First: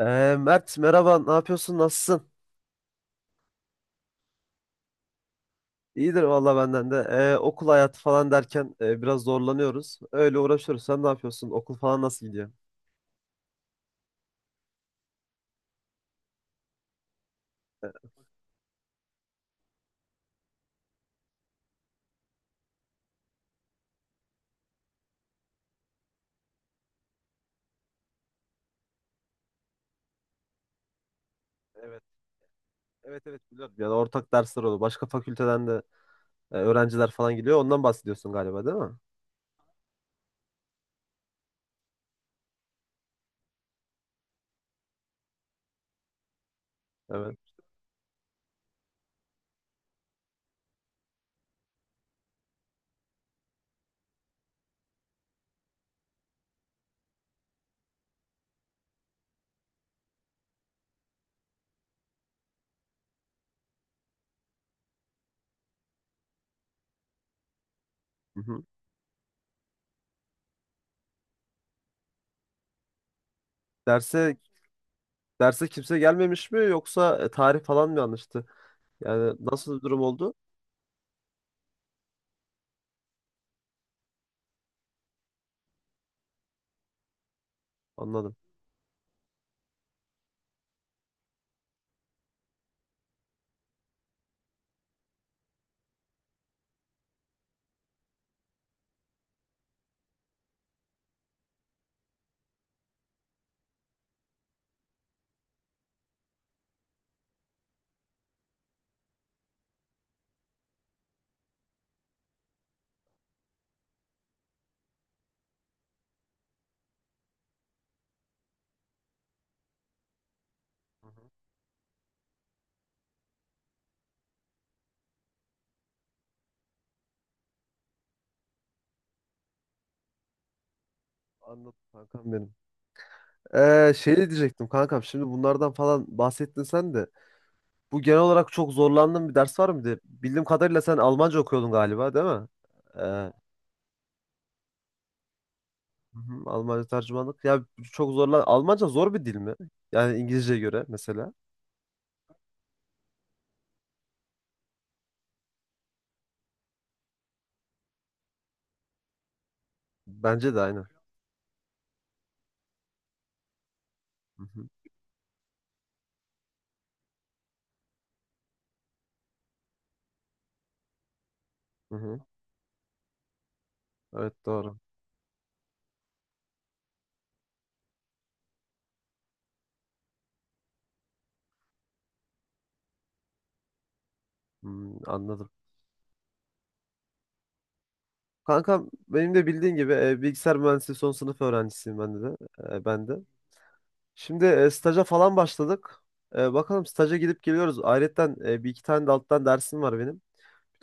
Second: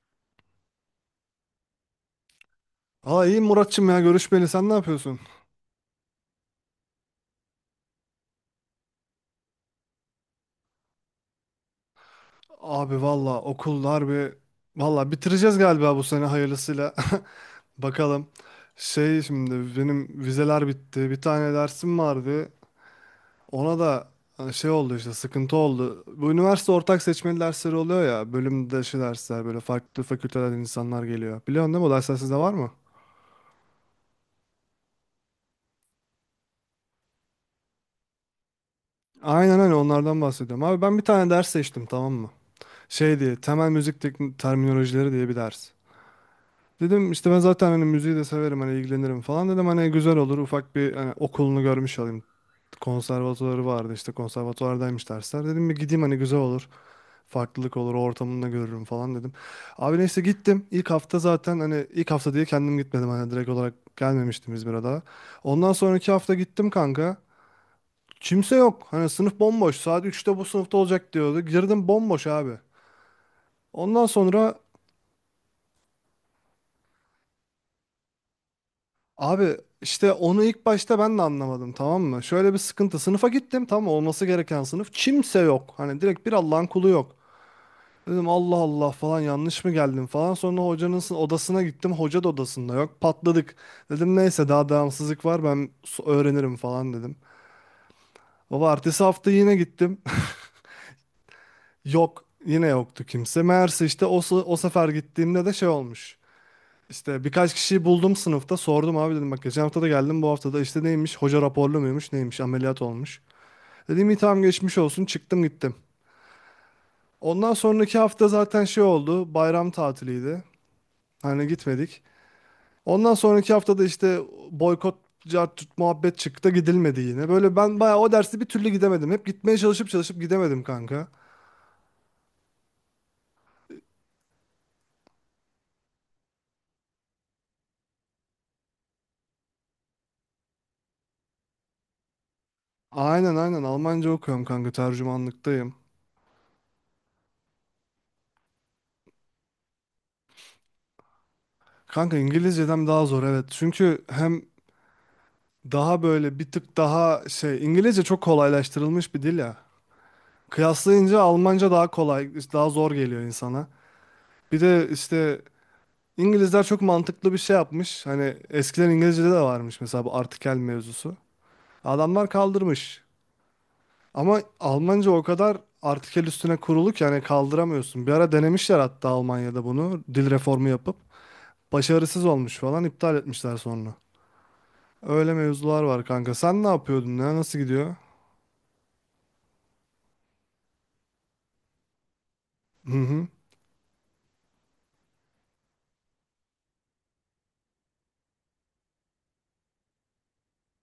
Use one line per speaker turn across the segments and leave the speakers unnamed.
Mert, merhaba, ne yapıyorsun, nasılsın?
Aa iyi Muratçım ya görüşmeli sen ne yapıyorsun?
İyidir valla, benden de. Okul hayatı falan derken biraz zorlanıyoruz. Öyle uğraşıyoruz. Sen ne yapıyorsun? Okul falan nasıl gidiyor?
Abi valla okullar valla bitireceğiz galiba bu sene hayırlısıyla. Bakalım. Şey şimdi benim vizeler bitti. Bir tane dersim vardı. Ona da hani şey oldu, işte sıkıntı oldu. Bu üniversite ortak seçmeli dersleri oluyor ya. Bölüm dışı dersler, böyle farklı fakültelerden insanlar geliyor. Biliyorsun değil mi, o
Evet,
dersler sizde var mı?
evet, evet, biliyorum. Yani ortak dersler oluyor. Başka fakülteden de öğrenciler falan geliyor. Ondan bahsediyorsun galiba, değil mi?
Aynen öyle, onlardan bahsediyorum. Abi ben bir tane ders seçtim, tamam mı? Şey diye, temel müzik teknik terminolojileri diye bir ders. Dedim işte
Evet.
ben zaten hani müziği de severim, hani ilgilenirim falan dedim, hani güzel olur, ufak bir hani okulunu görmüş olayım. Konservatuvarı vardı, işte konservatuvardaymış dersler. Dedim bir gideyim, hani güzel olur. Farklılık olur, ortamını da görürüm falan dedim. Abi neyse gittim. İlk hafta zaten hani ilk hafta diye kendim gitmedim, hani direkt olarak gelmemiştim İzmir'e daha. Ondan sonraki hafta gittim kanka. Kimse
Hı-hı.
yok. Hani sınıf bomboş. Saat üçte bu sınıfta olacak diyordu. Girdim, bomboş abi. Ondan
Derse
sonra,
derse kimse gelmemiş mi, yoksa tarih falan mı yanlıştı? Yani
abi
nasıl bir durum
işte
oldu?
onu ilk başta ben de anlamadım, tamam mı? Şöyle bir sıkıntı. Sınıfa gittim, tamam mı? Olması gereken sınıf. Kimse yok. Hani direkt bir Allah'ın kulu yok. Dedim
Anladım.
Allah Allah falan, yanlış mı geldim falan. Sonra hocanın odasına gittim. Hoca da odasında yok. Patladık. Dedim neyse daha devamsızlık var, ben öğrenirim falan dedim. Baba ertesi hafta yine gittim. Yok. Yine yoktu kimse. Meğerse işte o, o sefer gittiğimde de şey olmuş. İşte birkaç kişiyi buldum sınıfta, sordum abi dedim, bak geçen hafta da geldim bu hafta da, işte neymiş, hoca raporlu muymuş, neymiş ameliyat olmuş. Dedim iyi tamam geçmiş olsun, çıktım gittim. Ondan sonraki hafta zaten şey oldu, bayram tatiliydi
Hı hı.
hani, gitmedik. Ondan sonraki hafta da işte boykot, cart tut muhabbet çıktı, gidilmedi yine. Böyle ben bayağı o dersi bir türlü gidemedim. Hep gitmeye çalışıp çalışıp gidemedim kanka.
Anladım, kankam benim. Şey diyecektim kankam, şimdi bunlardan falan bahsettin sen de. Bu, genel olarak çok zorlandığın bir ders var mıydı? Bildiğim kadarıyla sen Almanca okuyordun galiba, değil mi? Hı
Aynen aynen, Almanca okuyorum kanka, tercümanlıktayım.
hı, Almanca tercümanlık. Ya çok zorlan. Almanca zor bir dil mi? Yani İngilizceye göre mesela.
Kanka İngilizceden daha zor, evet. Çünkü hem, daha böyle bir tık daha şey, İngilizce çok kolaylaştırılmış bir dil ya.
Bence de aynı.
Kıyaslayınca Almanca daha kolay, daha zor geliyor insana.
Hı
Bir
hı,
de işte İngilizler çok mantıklı bir şey yapmış. Hani eskiden İngilizce'de de varmış mesela bu artikel mevzusu.
hı hı.
Adamlar kaldırmış.
Evet,
Ama
doğru.
Almanca o kadar artikel üstüne kurulu ki hani kaldıramıyorsun. Bir ara denemişler hatta Almanya'da bunu, dil reformu yapıp başarısız olmuş falan, iptal etmişler sonra.
Hmm,
Öyle
anladım.
mevzular var kanka. Sen ne yapıyordun ya? Nasıl gidiyor?
Kankam, benim de bildiğin gibi bilgisayar mühendisliği son sınıf öğrencisiyim ben de.
Hı
Ben de.
hı.
Şimdi staja falan başladık. Bakalım, staja gidip geliyoruz. Ayrıca bir iki tane de alttan dersim var benim.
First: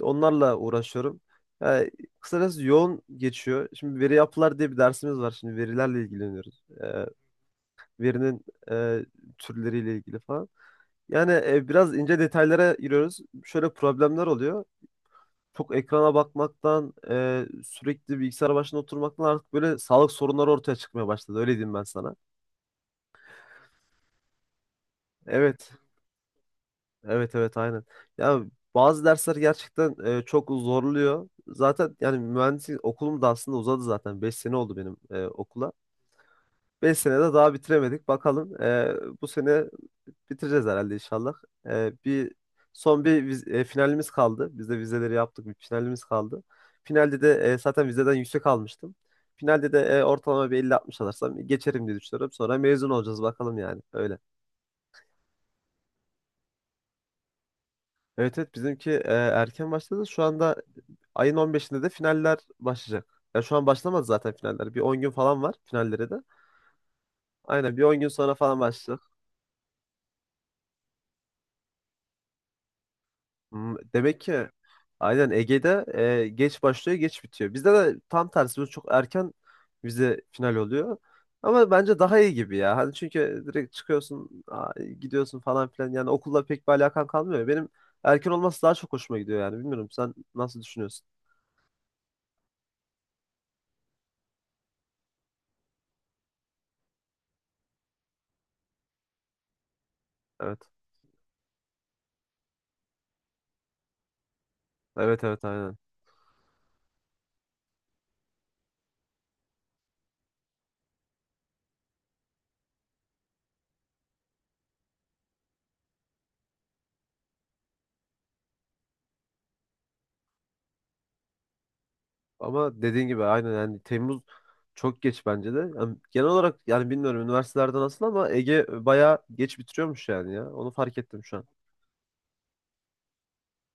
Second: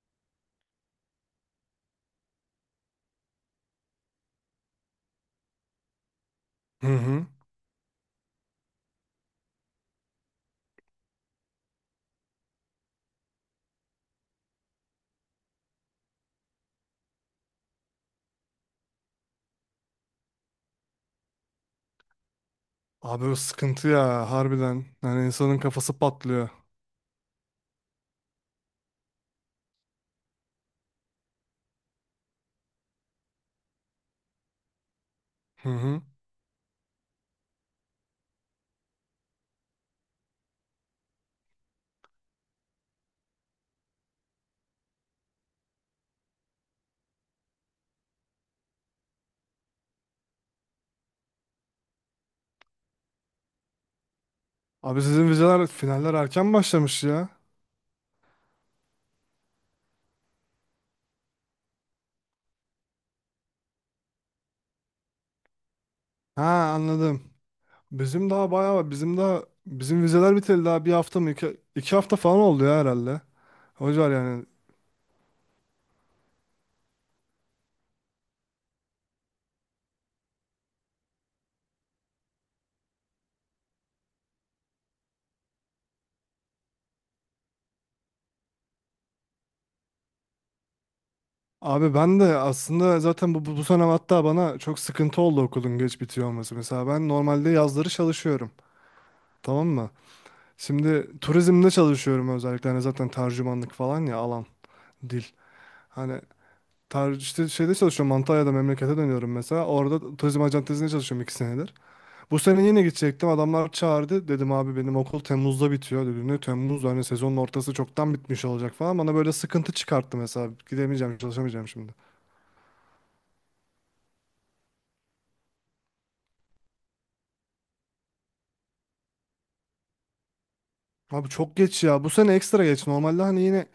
Onlarla uğraşıyorum. Yani kısacası yoğun geçiyor. Şimdi veri yapılar diye bir dersimiz var. Şimdi verilerle ilgileniyoruz.
Hı hı.
Verinin e, türleriyle ilgili falan. Yani biraz ince detaylara giriyoruz. Şöyle problemler oluyor. Çok ekrana bakmaktan, sürekli bilgisayar başında oturmaktan artık böyle sağlık sorunları ortaya çıkmaya başladı. Öyle diyeyim ben sana.
Abi o sıkıntı ya, harbiden. Yani insanın
Evet.
kafası patlıyor.
Evet, evet, aynen. Ya bazı dersler gerçekten çok zorluyor. Zaten yani mühendislik okulum da aslında uzadı zaten. 5 sene oldu benim
Hı
okula.
hı.
5 senede daha bitiremedik. Bakalım, bu sene bitireceğiz herhalde inşallah. Bir son finalimiz kaldı. Biz de vizeleri yaptık. Bir finalimiz kaldı. Finalde de zaten vizeden yüksek almıştım. Finalde de ortalama bir 50-60 alırsam geçerim diye düşünüyorum. Sonra mezun olacağız bakalım yani. Öyle.
Abi sizin vizeler finaller erken başlamış ya.
Evet, evet, bizimki erken başladı. Şu anda ayın 15'inde de finaller başlayacak. Ya şu an başlamadı zaten finaller. Bir 10 gün falan var finallere de.
Ha, anladım.
Aynen, bir 10 gün
Bizim
sonra
daha
falan
bayağı var.
başlayacak.
Bizim daha, bizim vizeler biteli daha bir hafta mı, iki hafta falan oldu ya herhalde.
Hmm.
Hocalar
Demek
yani.
ki Aynen, Ege'de geç başlıyor, geç bitiyor. Bizde de tam tersi. Biz çok erken vize final oluyor. Ama bence daha iyi gibi ya. Hani çünkü direkt çıkıyorsun, gidiyorsun falan filan. Yani okulla pek bir alakan kalmıyor. Benim erken olması daha çok hoşuma gidiyor yani. Bilmiyorum, sen nasıl düşünüyorsun?
Abi ben de aslında zaten bu sene hatta bana çok sıkıntı oldu okulun geç bitiyor olması. Mesela ben normalde yazları çalışıyorum. Tamam mı?
Evet.
Şimdi turizmde çalışıyorum özellikle. Hani zaten tercümanlık falan ya, alan
Evet,
dil.
evet, aynen.
Hani işte şeyde çalışıyorum, Antalya'da, memlekete dönüyorum mesela. Orada turizm acentesinde çalışıyorum 2 senedir. Bu sene yine gidecektim. Adamlar çağırdı. Dedim abi benim okul Temmuz'da bitiyor dedi. Ne Temmuz, hani sezonun ortası çoktan bitmiş olacak falan. Bana böyle sıkıntı çıkarttı mesela. Gidemeyeceğim, çalışamayacağım şimdi.
Ama dediğin gibi aynen, yani Temmuz çok geç bence de. Yani genel olarak, yani bilmiyorum üniversitelerde nasıl ama Ege bayağı geç bitiriyormuş yani ya. Onu fark ettim
Abi
şu an.
çok geç ya. Bu sene ekstra geç. Normalde hani yine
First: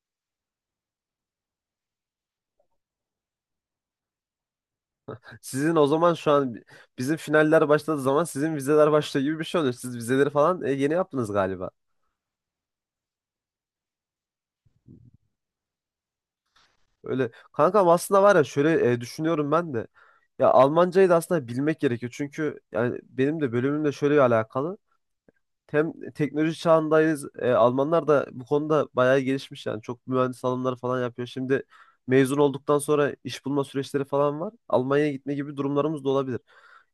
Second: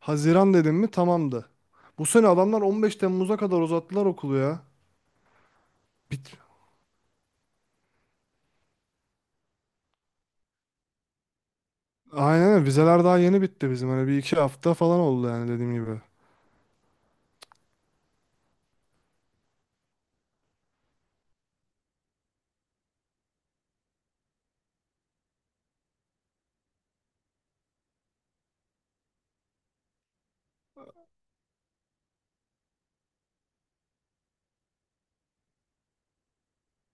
Haziran dedim mi tamamdı. Bu sene adamlar 15 Temmuz'a kadar uzattılar okulu ya.
Sizin o zaman şu
Bit
an bizim finaller başladığı zaman sizin vizeler başlıyor gibi bir şey oluyor. Siz vizeleri falan yeni yaptınız galiba.
Aynen öyle. Vizeler daha yeni bitti bizim. Hani bir iki hafta falan oldu yani, dediğim gibi.
Öyle kankam, aslında var ya, şöyle düşünüyorum ben de. Ya Almancayı da aslında bilmek gerekiyor. Çünkü yani benim de bölümümle şöyle alakalı. Hem teknoloji çağındayız. Almanlar da bu konuda bayağı gelişmiş yani. Çok mühendis alımları falan yapıyor. Şimdi mezun olduktan sonra iş bulma süreçleri falan var. Almanya'ya gitme gibi durumlarımız da olabilir.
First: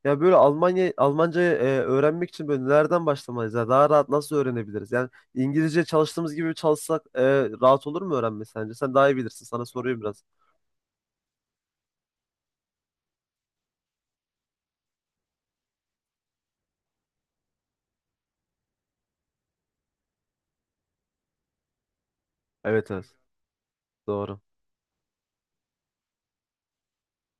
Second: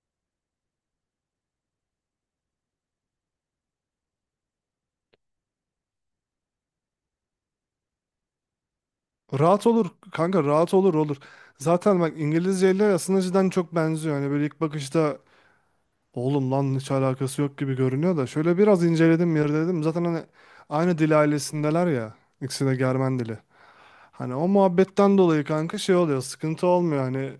Ya böyle Almancayı öğrenmek için böyle nereden başlamalıyız? Ya daha rahat nasıl öğrenebiliriz? Yani İngilizce çalıştığımız gibi çalışsak rahat olur mu öğrenme sence? Sen daha iyi bilirsin. Sana
Rahat olur
soruyorum biraz.
kanka, rahat olur. Zaten bak İngilizce ile aslında cidden çok benziyor. Hani böyle ilk bakışta oğlum lan hiç alakası yok gibi görünüyor da, şöyle biraz inceledim dedim, zaten hani aynı dil ailesindeler ya. İkisi de
Evet, evet.
Germen dili. Hani
Doğru.
o muhabbetten dolayı kanka şey oluyor, sıkıntı olmuyor, hani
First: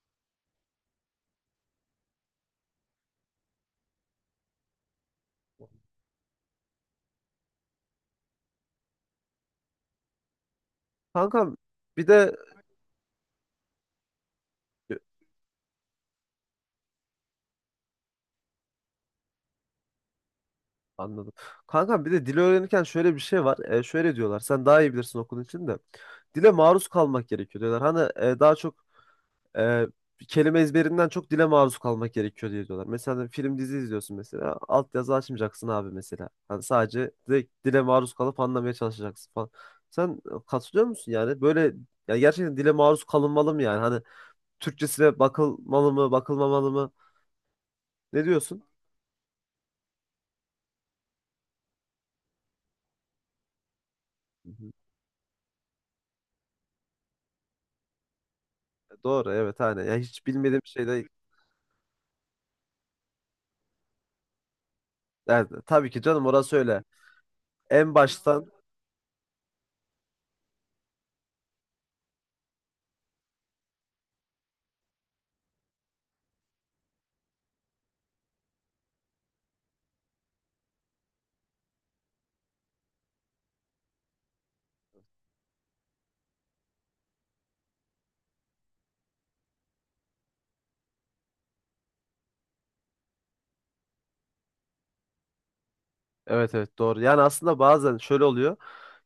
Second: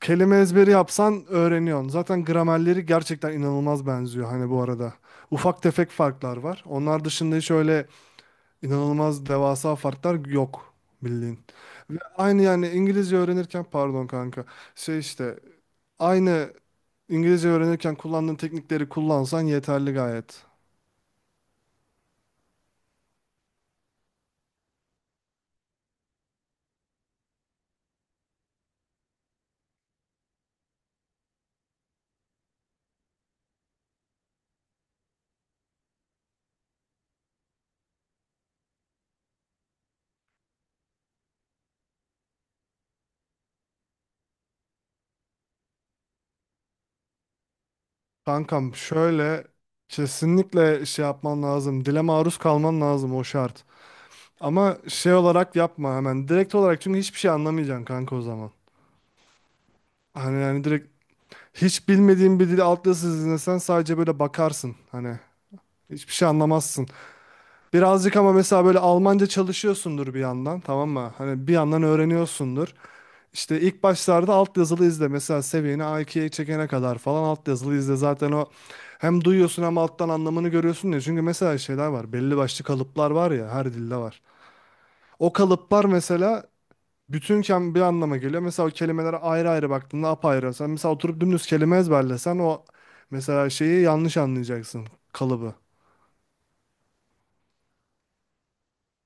kelime ezberi yapsan öğreniyorsun. Zaten gramerleri gerçekten inanılmaz benziyor hani, bu arada. Ufak tefek farklar var. Onlar dışında hiç öyle inanılmaz devasa farklar yok
Kankam
ve
bir de
aynı yani İngilizce öğrenirken pardon kanka şey işte aynı İngilizce öğrenirken kullandığın teknikleri kullansan yeterli gayet.
Anladım. Kankam, bir de dil öğrenirken şöyle bir şey var. Şöyle diyorlar. Sen daha iyi bilirsin okulun için de. Dile maruz kalmak gerekiyor diyorlar. Hani daha çok e, kelime ezberinden çok dile maruz kalmak gerekiyor diye diyorlar. Mesela hani film dizi izliyorsun mesela. Altyazı açmayacaksın abi mesela. Hani sadece direkt dile maruz kalıp anlamaya çalışacaksın falan. Sen katılıyor musun yani? Böyle ya, gerçekten dile maruz kalınmalı mı yani? Hani Türkçesine bakılmalı mı, bakılmamalı mı? Ne diyorsun?
Kankam şöyle, kesinlikle şey yapman lazım. Dile maruz kalman lazım, o şart.
Hı hı.
Ama şey olarak yapma hemen. Direkt olarak, çünkü hiçbir şey anlamayacaksın kanka o zaman.
Doğru, evet, hani ya hiç
Hani
bilmediğim
yani direkt
şeyde.
hiç bilmediğin bir dili alt yazısız dinlesen, sadece böyle bakarsın. Hani
Yani tabii ki
hiçbir
canım,
şey
orası öyle.
anlamazsın.
En
Birazcık ama
baştan.
mesela böyle Almanca çalışıyorsundur bir yandan, tamam mı? Hani bir yandan öğreniyorsundur. İşte ilk başlarda alt yazılı izle. Mesela seviyeni A2'ye çekene kadar falan alt yazılı izle. Zaten o hem duyuyorsun hem alttan anlamını görüyorsun ya. Çünkü mesela şeyler var. Belli başlı kalıplar var ya, her dilde var. O kalıplar mesela bütünken bir anlama geliyor. Mesela o kelimelere ayrı ayrı baktığında apayrı. Sen mesela oturup dümdüz kelime ezberlesen o, mesela şeyi yanlış anlayacaksın, kalıbı.
Evet, evet, doğru. Yani aslında bazen şöyle oluyor.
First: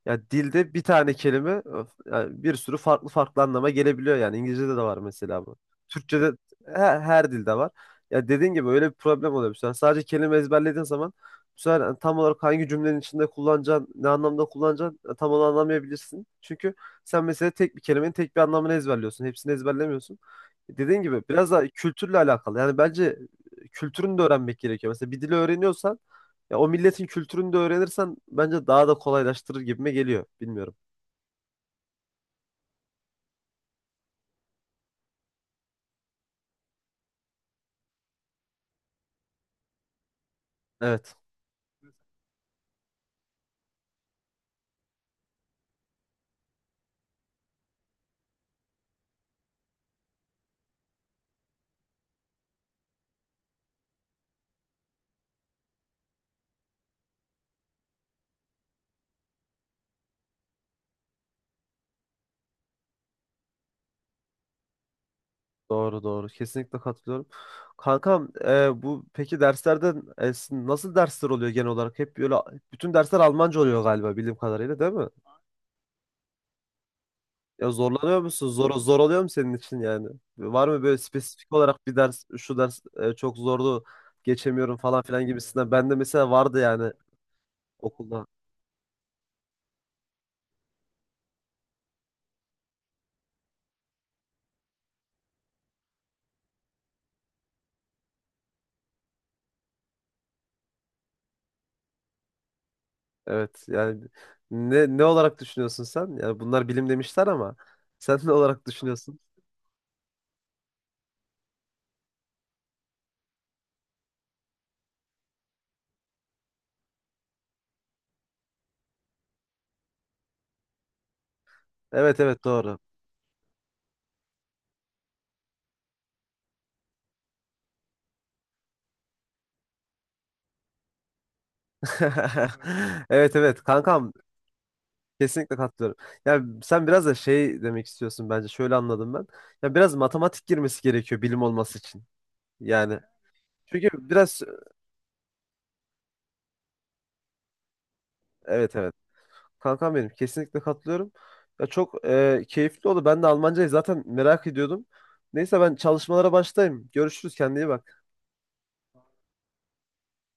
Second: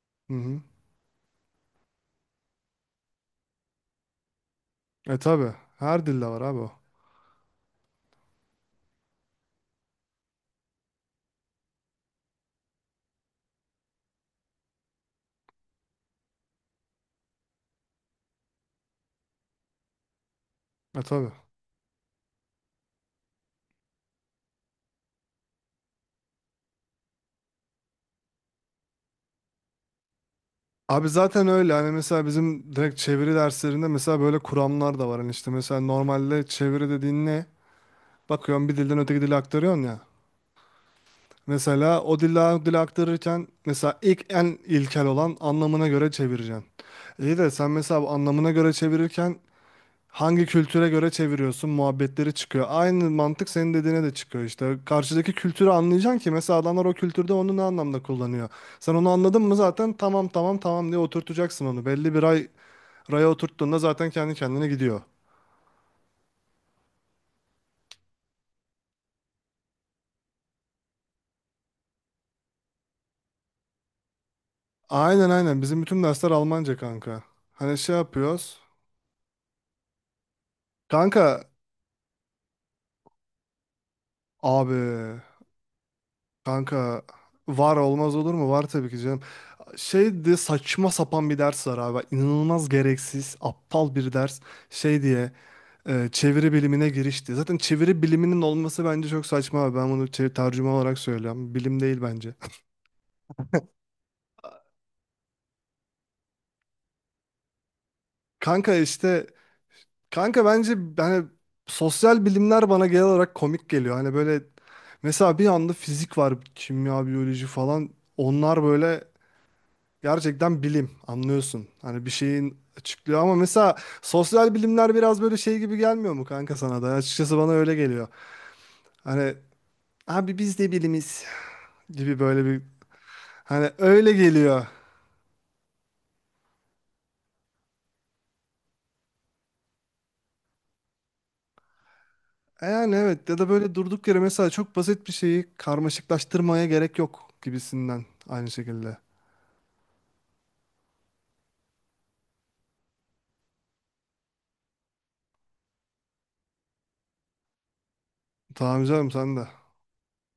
Ya
Hı hı.
dilde bir tane kelime, öf, yani bir sürü farklı farklı anlama gelebiliyor yani. İngilizce'de de var
E
mesela
tabi.
bu.
Her dilde
Türkçe'de,
var abi o.
her dilde var. Ya dediğin gibi öyle bir problem oluyor. Mesela sadece kelime ezberlediğin zaman bu sefer yani tam olarak hangi cümlenin içinde kullanacaksın, ne anlamda kullanacaksın tam onu anlamayabilirsin. Çünkü sen mesela tek bir kelimenin tek bir anlamını ezberliyorsun. Hepsini ezberlemiyorsun.
E
Dediğin gibi
tabi.
biraz da kültürle alakalı. Yani bence kültürünü de öğrenmek gerekiyor. Mesela bir dili öğreniyorsan, ya o milletin kültürünü de öğrenirsen bence daha da kolaylaştırır gibime geliyor. Bilmiyorum.
Abi zaten öyle hani, mesela bizim direkt çeviri derslerinde mesela böyle kuramlar da var hani, işte mesela normalde çeviri dediğin ne? Bakıyorsun bir dilden öteki dile aktarıyorsun ya.
Evet.
Mesela o dilden o dile aktarırken mesela ilk en ilkel olan anlamına göre çevireceksin. İyi de sen mesela bu anlamına göre çevirirken hangi kültüre göre çeviriyorsun muhabbetleri çıkıyor. Aynı mantık senin dediğine de çıkıyor işte. Karşıdaki kültürü anlayacaksın ki mesela adamlar o kültürde onu ne anlamda kullanıyor. Sen onu anladın mı, zaten tamam tamam tamam diye oturtacaksın onu. Belli bir ay raya oturttuğunda zaten kendi kendine gidiyor.
Doğru, doğru. Kesinlikle katılıyorum. Kankam, bu peki derslerden, sizin nasıl dersler oluyor genel olarak? Hep böyle bütün dersler Almanca oluyor galiba, bildiğim kadarıyla, değil mi?
Aynen aynen. Bizim bütün dersler Almanca kanka.
Ya
Hani şey
zorlanıyor musun?
yapıyoruz.
Zor oluyor mu senin için yani? Var mı böyle
Kanka
spesifik olarak bir ders, şu ders çok zordu, geçemiyorum
abi
falan filan gibisinden. Ben de mesela vardı yani.
kanka, var olmaz
Okulda.
olur mu? Var tabii ki canım. Şeydi, saçma sapan bir ders var abi. İnanılmaz gereksiz, aptal bir ders. Şey diye, çeviri bilimine girişti. Zaten çeviri biliminin olması bence çok saçma abi. Ben bunu tercüme olarak söylüyorum. Bilim değil bence.
Evet yani, ne olarak düşünüyorsun sen? Yani bunlar bilim demişler ama sen ne olarak
Kanka
düşünüyorsun?
işte, kanka bence hani sosyal bilimler bana genel olarak komik geliyor. Hani böyle mesela bir anda fizik var, kimya, biyoloji falan. Onlar böyle gerçekten bilim, anlıyorsun. Hani bir
Evet, evet,
şeyin
doğru.
açıklıyor, ama mesela sosyal bilimler biraz böyle şey gibi gelmiyor mu kanka sana da? Açıkçası bana öyle geliyor. Hani abi biz de bilimiz gibi böyle bir,
Evet, evet
hani öyle
kankam,
geliyor.
kesinlikle katılıyorum. Ya sen biraz da şey demek istiyorsun bence, şöyle anladım ben. Ya biraz matematik girmesi gerekiyor bilim olması için.
E yani
Yani
evet, ya da böyle
çünkü
durduk yere
biraz,
mesela çok basit bir şeyi karmaşıklaştırmaya gerek yok gibisinden, aynı
evet, evet
şekilde.
kankam benim, kesinlikle katılıyorum. Ya çok keyifli oldu. Ben de Almancayı zaten merak ediyordum. Neyse, ben çalışmalara başlayayım. Görüşürüz, kendine iyi bak.
Tamam canım sen de.